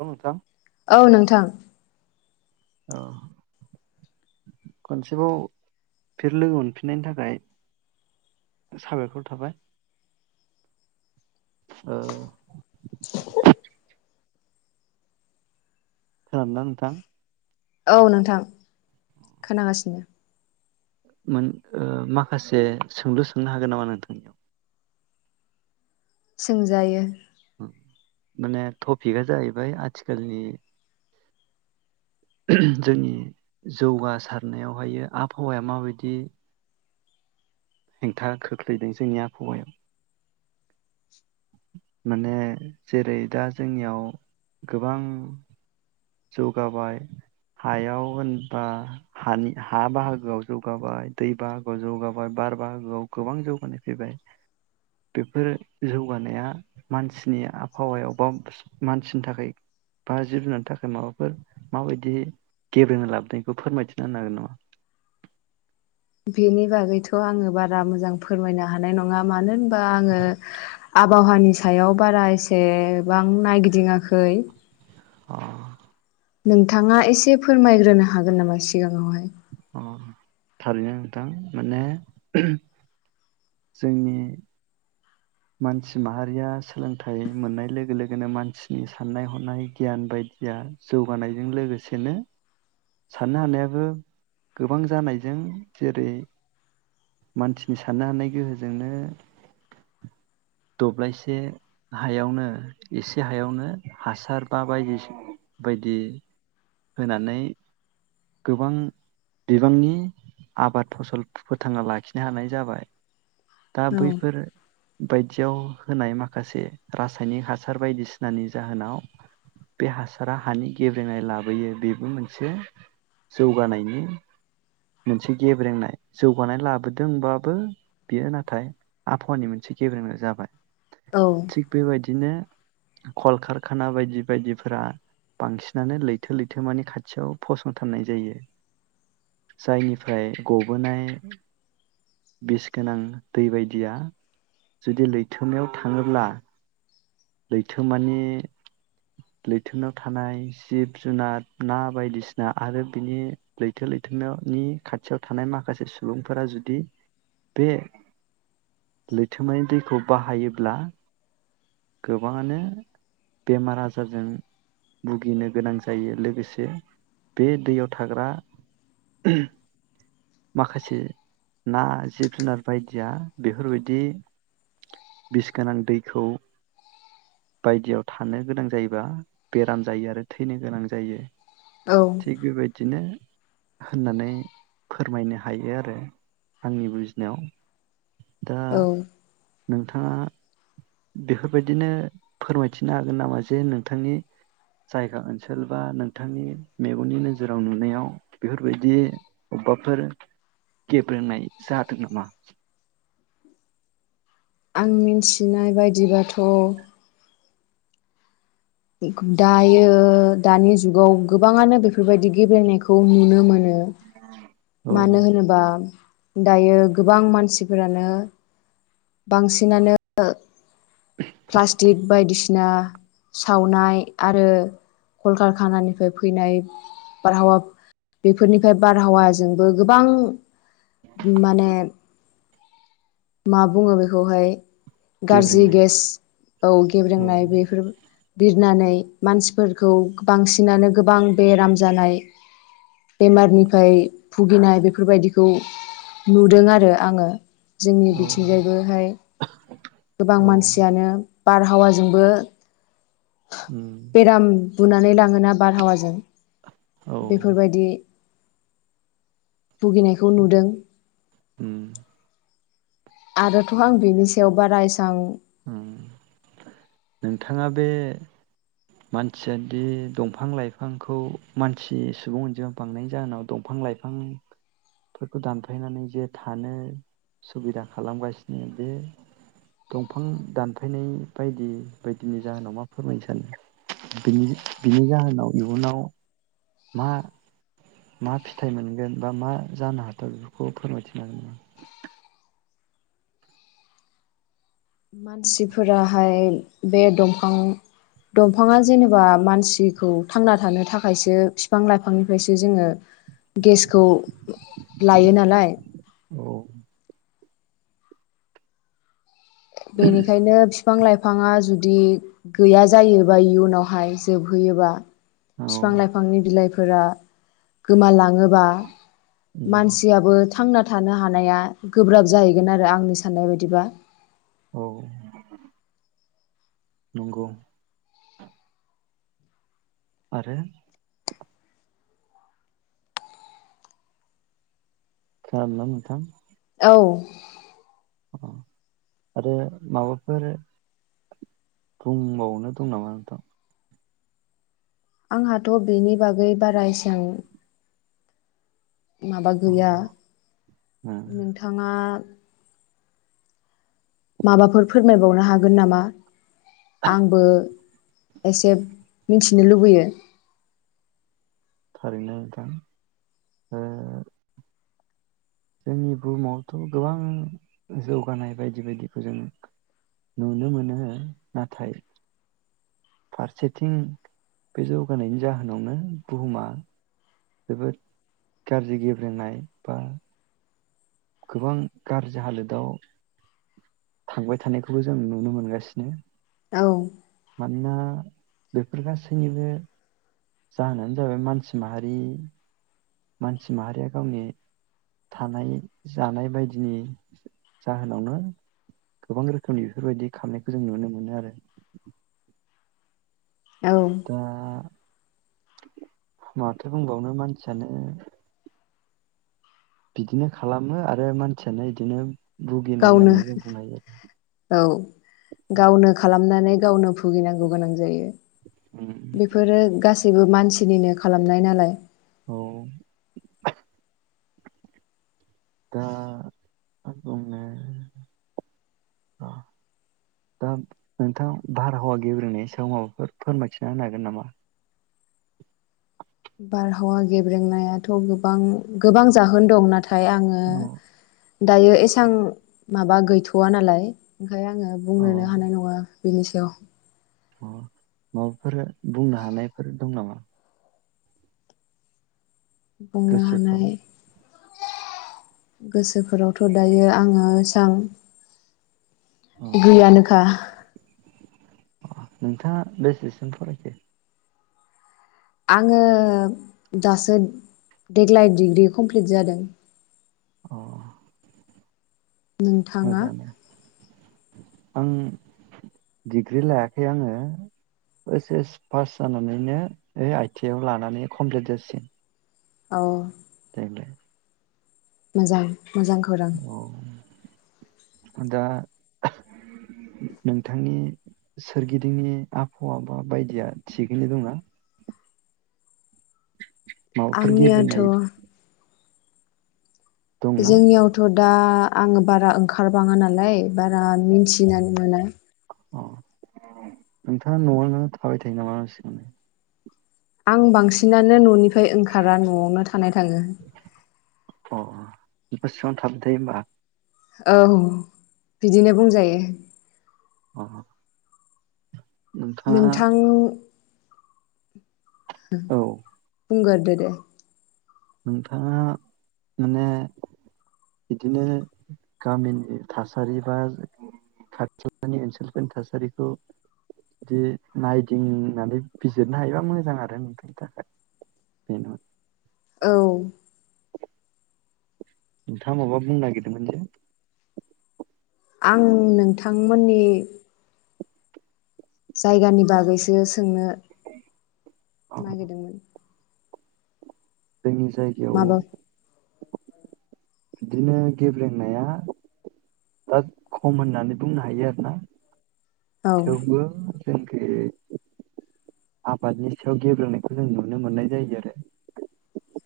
औ नोंथां औ नोंथां। औ खनसेबाव बे फिन लोगो मोनफिननायनि थाखाय साबायखर थाबाय। ओ खोनादों ना नोंथां? औ नोंथां खोनागासिनो। मोन ओ माखासे सोंलु सोंनो हागोन नामा नोंथांनाव? सोंजायो माने टपिकआ जाहैबाय आथिखालनि जोंनि जौगासारनायावहायो आबहावाया माबायदि हेंथा खोख्लैदों जोंनि आबहावायाव? माने जेरै दा जोंनियाव गोबां जौगाबाय हायाव होनबा हानि हा बाहागोआव जौगाबाय, दै बाहागोआव जौगाबाय, बार बाहागोआव गोबां जौगानाय फैबाय बेफोरो जौगानाया मानसिनि आबहावायाव बा मानसिनि थाखाय बा जिब जुनारनि थाखाय माबाफोर माबायदि गेब्रेंनाय लाबोदों बेखौ फोरमायथिना होनो हागोन नामा? बेनि बागैथ' आङो बारा मोजां फोरमायनो हानाय नङा मानो होनबा आङो आबहावानि सायाव बारा एसेबां नायगिदिङाखै। हागोन नोंथाङा एसे फोरमायग्रोनो हागोन नामा सिगाङावहाय? अ थारैनो नोंथां माने ओहोम जोंनि मानसि माहारिया सोलोंथाइ मोननाय लोगो लोगोनो मानसिनि साननाय हनाय गियान बायदिया जौगानायजों लोगोसेनो साननो हानायाबो गोबां जानायजों जेरै मानसिनि साननो हानाय गोहोजोंनो दब्लायसे हायावनो एसे हायावनो हासार बा बायदि- बायदि होनानै गोबां बिबांनि आबाद फसल फोथांना लाखिनो हानाय जाबाय। दा औ बैफोर बायदियाव होनाय माखासे रासायनिक हासार बायदिसिनानि जाहोनाव बे हासारा हानि गेब्रेनाय लाब बैयो बेबो मोनसे जौगानायनि मोनसे गेब्रेंनाय जौगानाय लाबोदोंबाबो बेयो नाथाय आबहावानि मोनसे गेब्रेंनाय जाबाय। औ थिक बेबायदि दिनो कलकारखाना बायदि बायदिफोरा बांसिनानो लै लैथो लैथोमानि खाथियाव फसंथारनाय जायो। जायनिफ्राय गबोनाय बिस गोनां दै बायदिया जुदि लैथोमायाव थाङोब्ला लैथोमानि लैथोनायाव थानाय जिब जुनार ना बायदिसिना आरो बिनि लैथो लैथोमानि खाथियाव थानाय माखासे सुबुंफोरा जुदि बे लैथोमानि दैखौ बाहायोब्ला गोबाङानो बेमार आजारजों भुगिनो गोनां जायो। लोगोसे बे दैयाव थाग्रा माखासे ना जिब जुनार बायदिया बेफोरबायदि बिस गोनां दैखौ बायदियाव थानो गोनां जायोबा बेराम जायो आरो थैनो गोनां जायो। औ थिग बेबायदिनो होननानै फोरमायनो हायो आरो आंनि बुजिनायाव। दा औ नोंथाङा बेफोर बायदिनो फोरमायथिनो हागोन नामा जे नोंथांनि जायगा ओनसोल बा नोंथांनि मेगननि नोजोराव नुनायाव बेफोरबायदि अबेबाफोर गेब्रेंनाय जादों नामा? आं मिन्थिनाय बायदिबाथ' दायो दानि जुगाव गोबाङानो बेफोरबायदि गेबेंनायखौ नुनो मोनो। [inaudible] मानो होनोबा माम दायो गोबां मानसिफोरानो बांसिनानो प्लास्टिक बायदिस ना सावनाय आरो कलकारखानानिफ्राय फैनाय बार हावा बेफोरनि बारहावा जोंबो गोबां माने मा बुङो बेखौहाय गाज्रि गेब्रेंनाय गेस औ औ गेब्रेेंनाय बेफोर बिरनानै मानसिफोरखौ बांसिनानो गोबां बेराम जानाय बेमारनिफ्राय भुगिनाय बेफोरबायदिखौ नुदों आरो आङो। जोंनि औ बिथिंजायबोहाय गोबां औ मानसियानो बारहावाजोंबो उम, बेराम बुनानै लाङोना बारहावाजों? औ बेफोरबायदि भुगिनायखौ नुदों। उम। आरोथ आं बिनि सायाव बारा एसां उम नोंथाङा बे मानसिया दि दंफां लाइफांखौ मानसि सुबुं अनजिमा बांनायनि जाहोनाव दंफां लाइफांफोरखौ दानफायनानै जे थानो सुबिदा खालामगासिनो बे दंफां दानफायनाय बायदि बायदिनि जाहोनाव मा फोरमायनो सानो? बिनि बिनि जाहोनाव इयुनाव मा मा फिथाइ मोनगोन बा मा जानो हाथाव बेफोरखौ फोरमायथिनो हागोन नामा? मानसिफोराहाय बे दंफां दंफाङा जेनेबा मानसिखौ थांना थानो थाखायसो बिफां लाइफांनिफ्रायसो जोङो गेसखौ लायो नालाय? औ बेनिखायनो फि फां लाइफाङा जुदि गैया जायोबा इयुनावहाय जोबहैयोबा औ बिफां लाइफांनि बिलाइफ फोरा गोमालां [unintelligible] बां उम मानसिआबो थांना थानो हानाया गोब्राब जाहैगोन आरो आंनि साननाय बायदिबा। औ नोंगौ आरो खालामला नोंथां औ अ आरो माबाफोर बुंबावनो दं नामा नोंथां? आंहाथ' बिनि बागै बारा एसां माबा अ गैया उम नोंथाङा माबाफोर फोरमायबावनो हागोन नामा? आंबो एसे मिथिनो लुबैयो। थारैनो नोंथां ओ जोंनि बुहुमावथ' गोबां जौगानाय बायदि बायदिखौ जों नुनो मोनो नाथाय फारसेथिं बे जौगानायनि जाहोनावनो बुहुमा जोबोद गाज्रि गेब्रेंनाय बा गोबां गाज्रि हालोदाव थांबाय थानायखौबो जों नुनो मोनगासिनो। औ मानोना बेफोर गासैनिबो जाहोनानो जाबाय मानसि माहारि मानसि माहारिया गावनि थानाय जानाय बायदिनि जाहोनावनो गोबां रोखोमनि बेफोरबायदि खालामामनायखौ जों नुनो मोनो आरो। औ दा माथो बुंबावनो मानसियानो बिदिनो खालामो आरो मानसियानो इदिनो गावनो औ गावनो खालामनानै गावनो भुगिनांगौ गोनां जायो आरो बेफोरो गासैबो मान सिनिनो खालामनाय नालाय औ दा आं बुंनो दा नोंथां बारहावा गेब्रेनायनि सायाव माबाफोर फोरमायथिना होनो हागोन नामा? बारहावा गेब्रेंनायाथ' गोबां गोबां जाहोन दं नाथ फाय आङो अ दायो एसां माबा गैथ'वा नालाय। ओमफाय आङो अ बुंनोनो हानाय नङा। बिनि सा [unintelligible] अ माबाफोर बुंनो हानायफोर दं नामा? बुंनो गोसोफ्राव हानाय गोसोफोरावथ' दायो आङो एसां अ गैयानोखा नोंथाङा बेसेसिम फरायखो आङो दासो देग्लाय डिग्रि कमप्लिट जादों अ नोंथाङा मोजाङानो आं डिग्रि लायाखै आङो ओस एस पास जानानैनो आइ टि आइ आव लानानै कमप्लिट जासिगोन औ नायनो मोजां मोजां खौरां औ दा नोंथांनि सोरगिदिंनि आबहाव बा बायदिया थिगैनो दं ना? माबाफोर आंनियाथ' गेब्रेंनाय दंना जोंनियावथ' दा आङो बारा ओंखारबाङो नालाय बारा मिन्थिनानै मोना अ नोंथाङा न'आव थाबाय थायो नामा सिगांनो? आं बांसिनानो न'निफ्राय ओंखारा न'आवनो थानाय थाङो अ बिसिबां थाबथायो होमबा औ बिदिनो बुंजायो अ नोंथाङा नोंथां उम औ बुंगोरदो दे नोंथाङा माने बिदिनो गामिनि थासारि बा खाथिलानि ओनसोलफोरनि थासारिखौ जुदि नायदिंनानै बिजिरनो हायोबा मोजां आरो नोंथांनि थाखाय बेनो औ नोंथाङ मबा बुंनो नागिरदोंमोन जे? आं नोंथांमोननि जायगानि बागैसो सोंनो अ नागिरदोंमोन? जोंनि जायगायाव माबा बिदिनो गेब्लेंनाया दा खम होननानै बुंनो हायो आरोना औ थेवबो जोंखि आबादनि सायाव गेब्रोंनायखौ जों नुनो मोननाय जायो आरो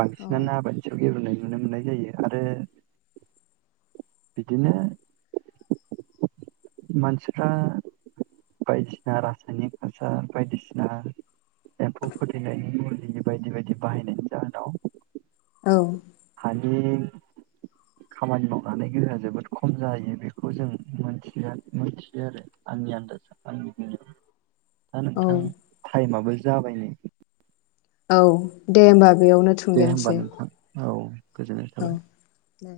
बांसि औ नानो आबादनि सायाव ग्रेब्रेंनाय नुनो मोननाय जायो आरो बिदिनो मानसिफ्रा बायदिसिना रासायनिक हासार बायदिसिना एम्फौ फोथैनायनि मुलि बायदि बायदि बाहायनायनि जाहोनाव औ नि खामानि मावनानै गोहोआ जोबोद खम जायो बेखौ जोंथि मोनथियो आरो आंनि आन्दाजा आंनि दा औ नोंथां टाइमाबो जाबाय नै औ दे होमबा बेयावनो दे होमबा थुंगेनोसै नोंथां औ गोजोननाय औ थाबाय। दे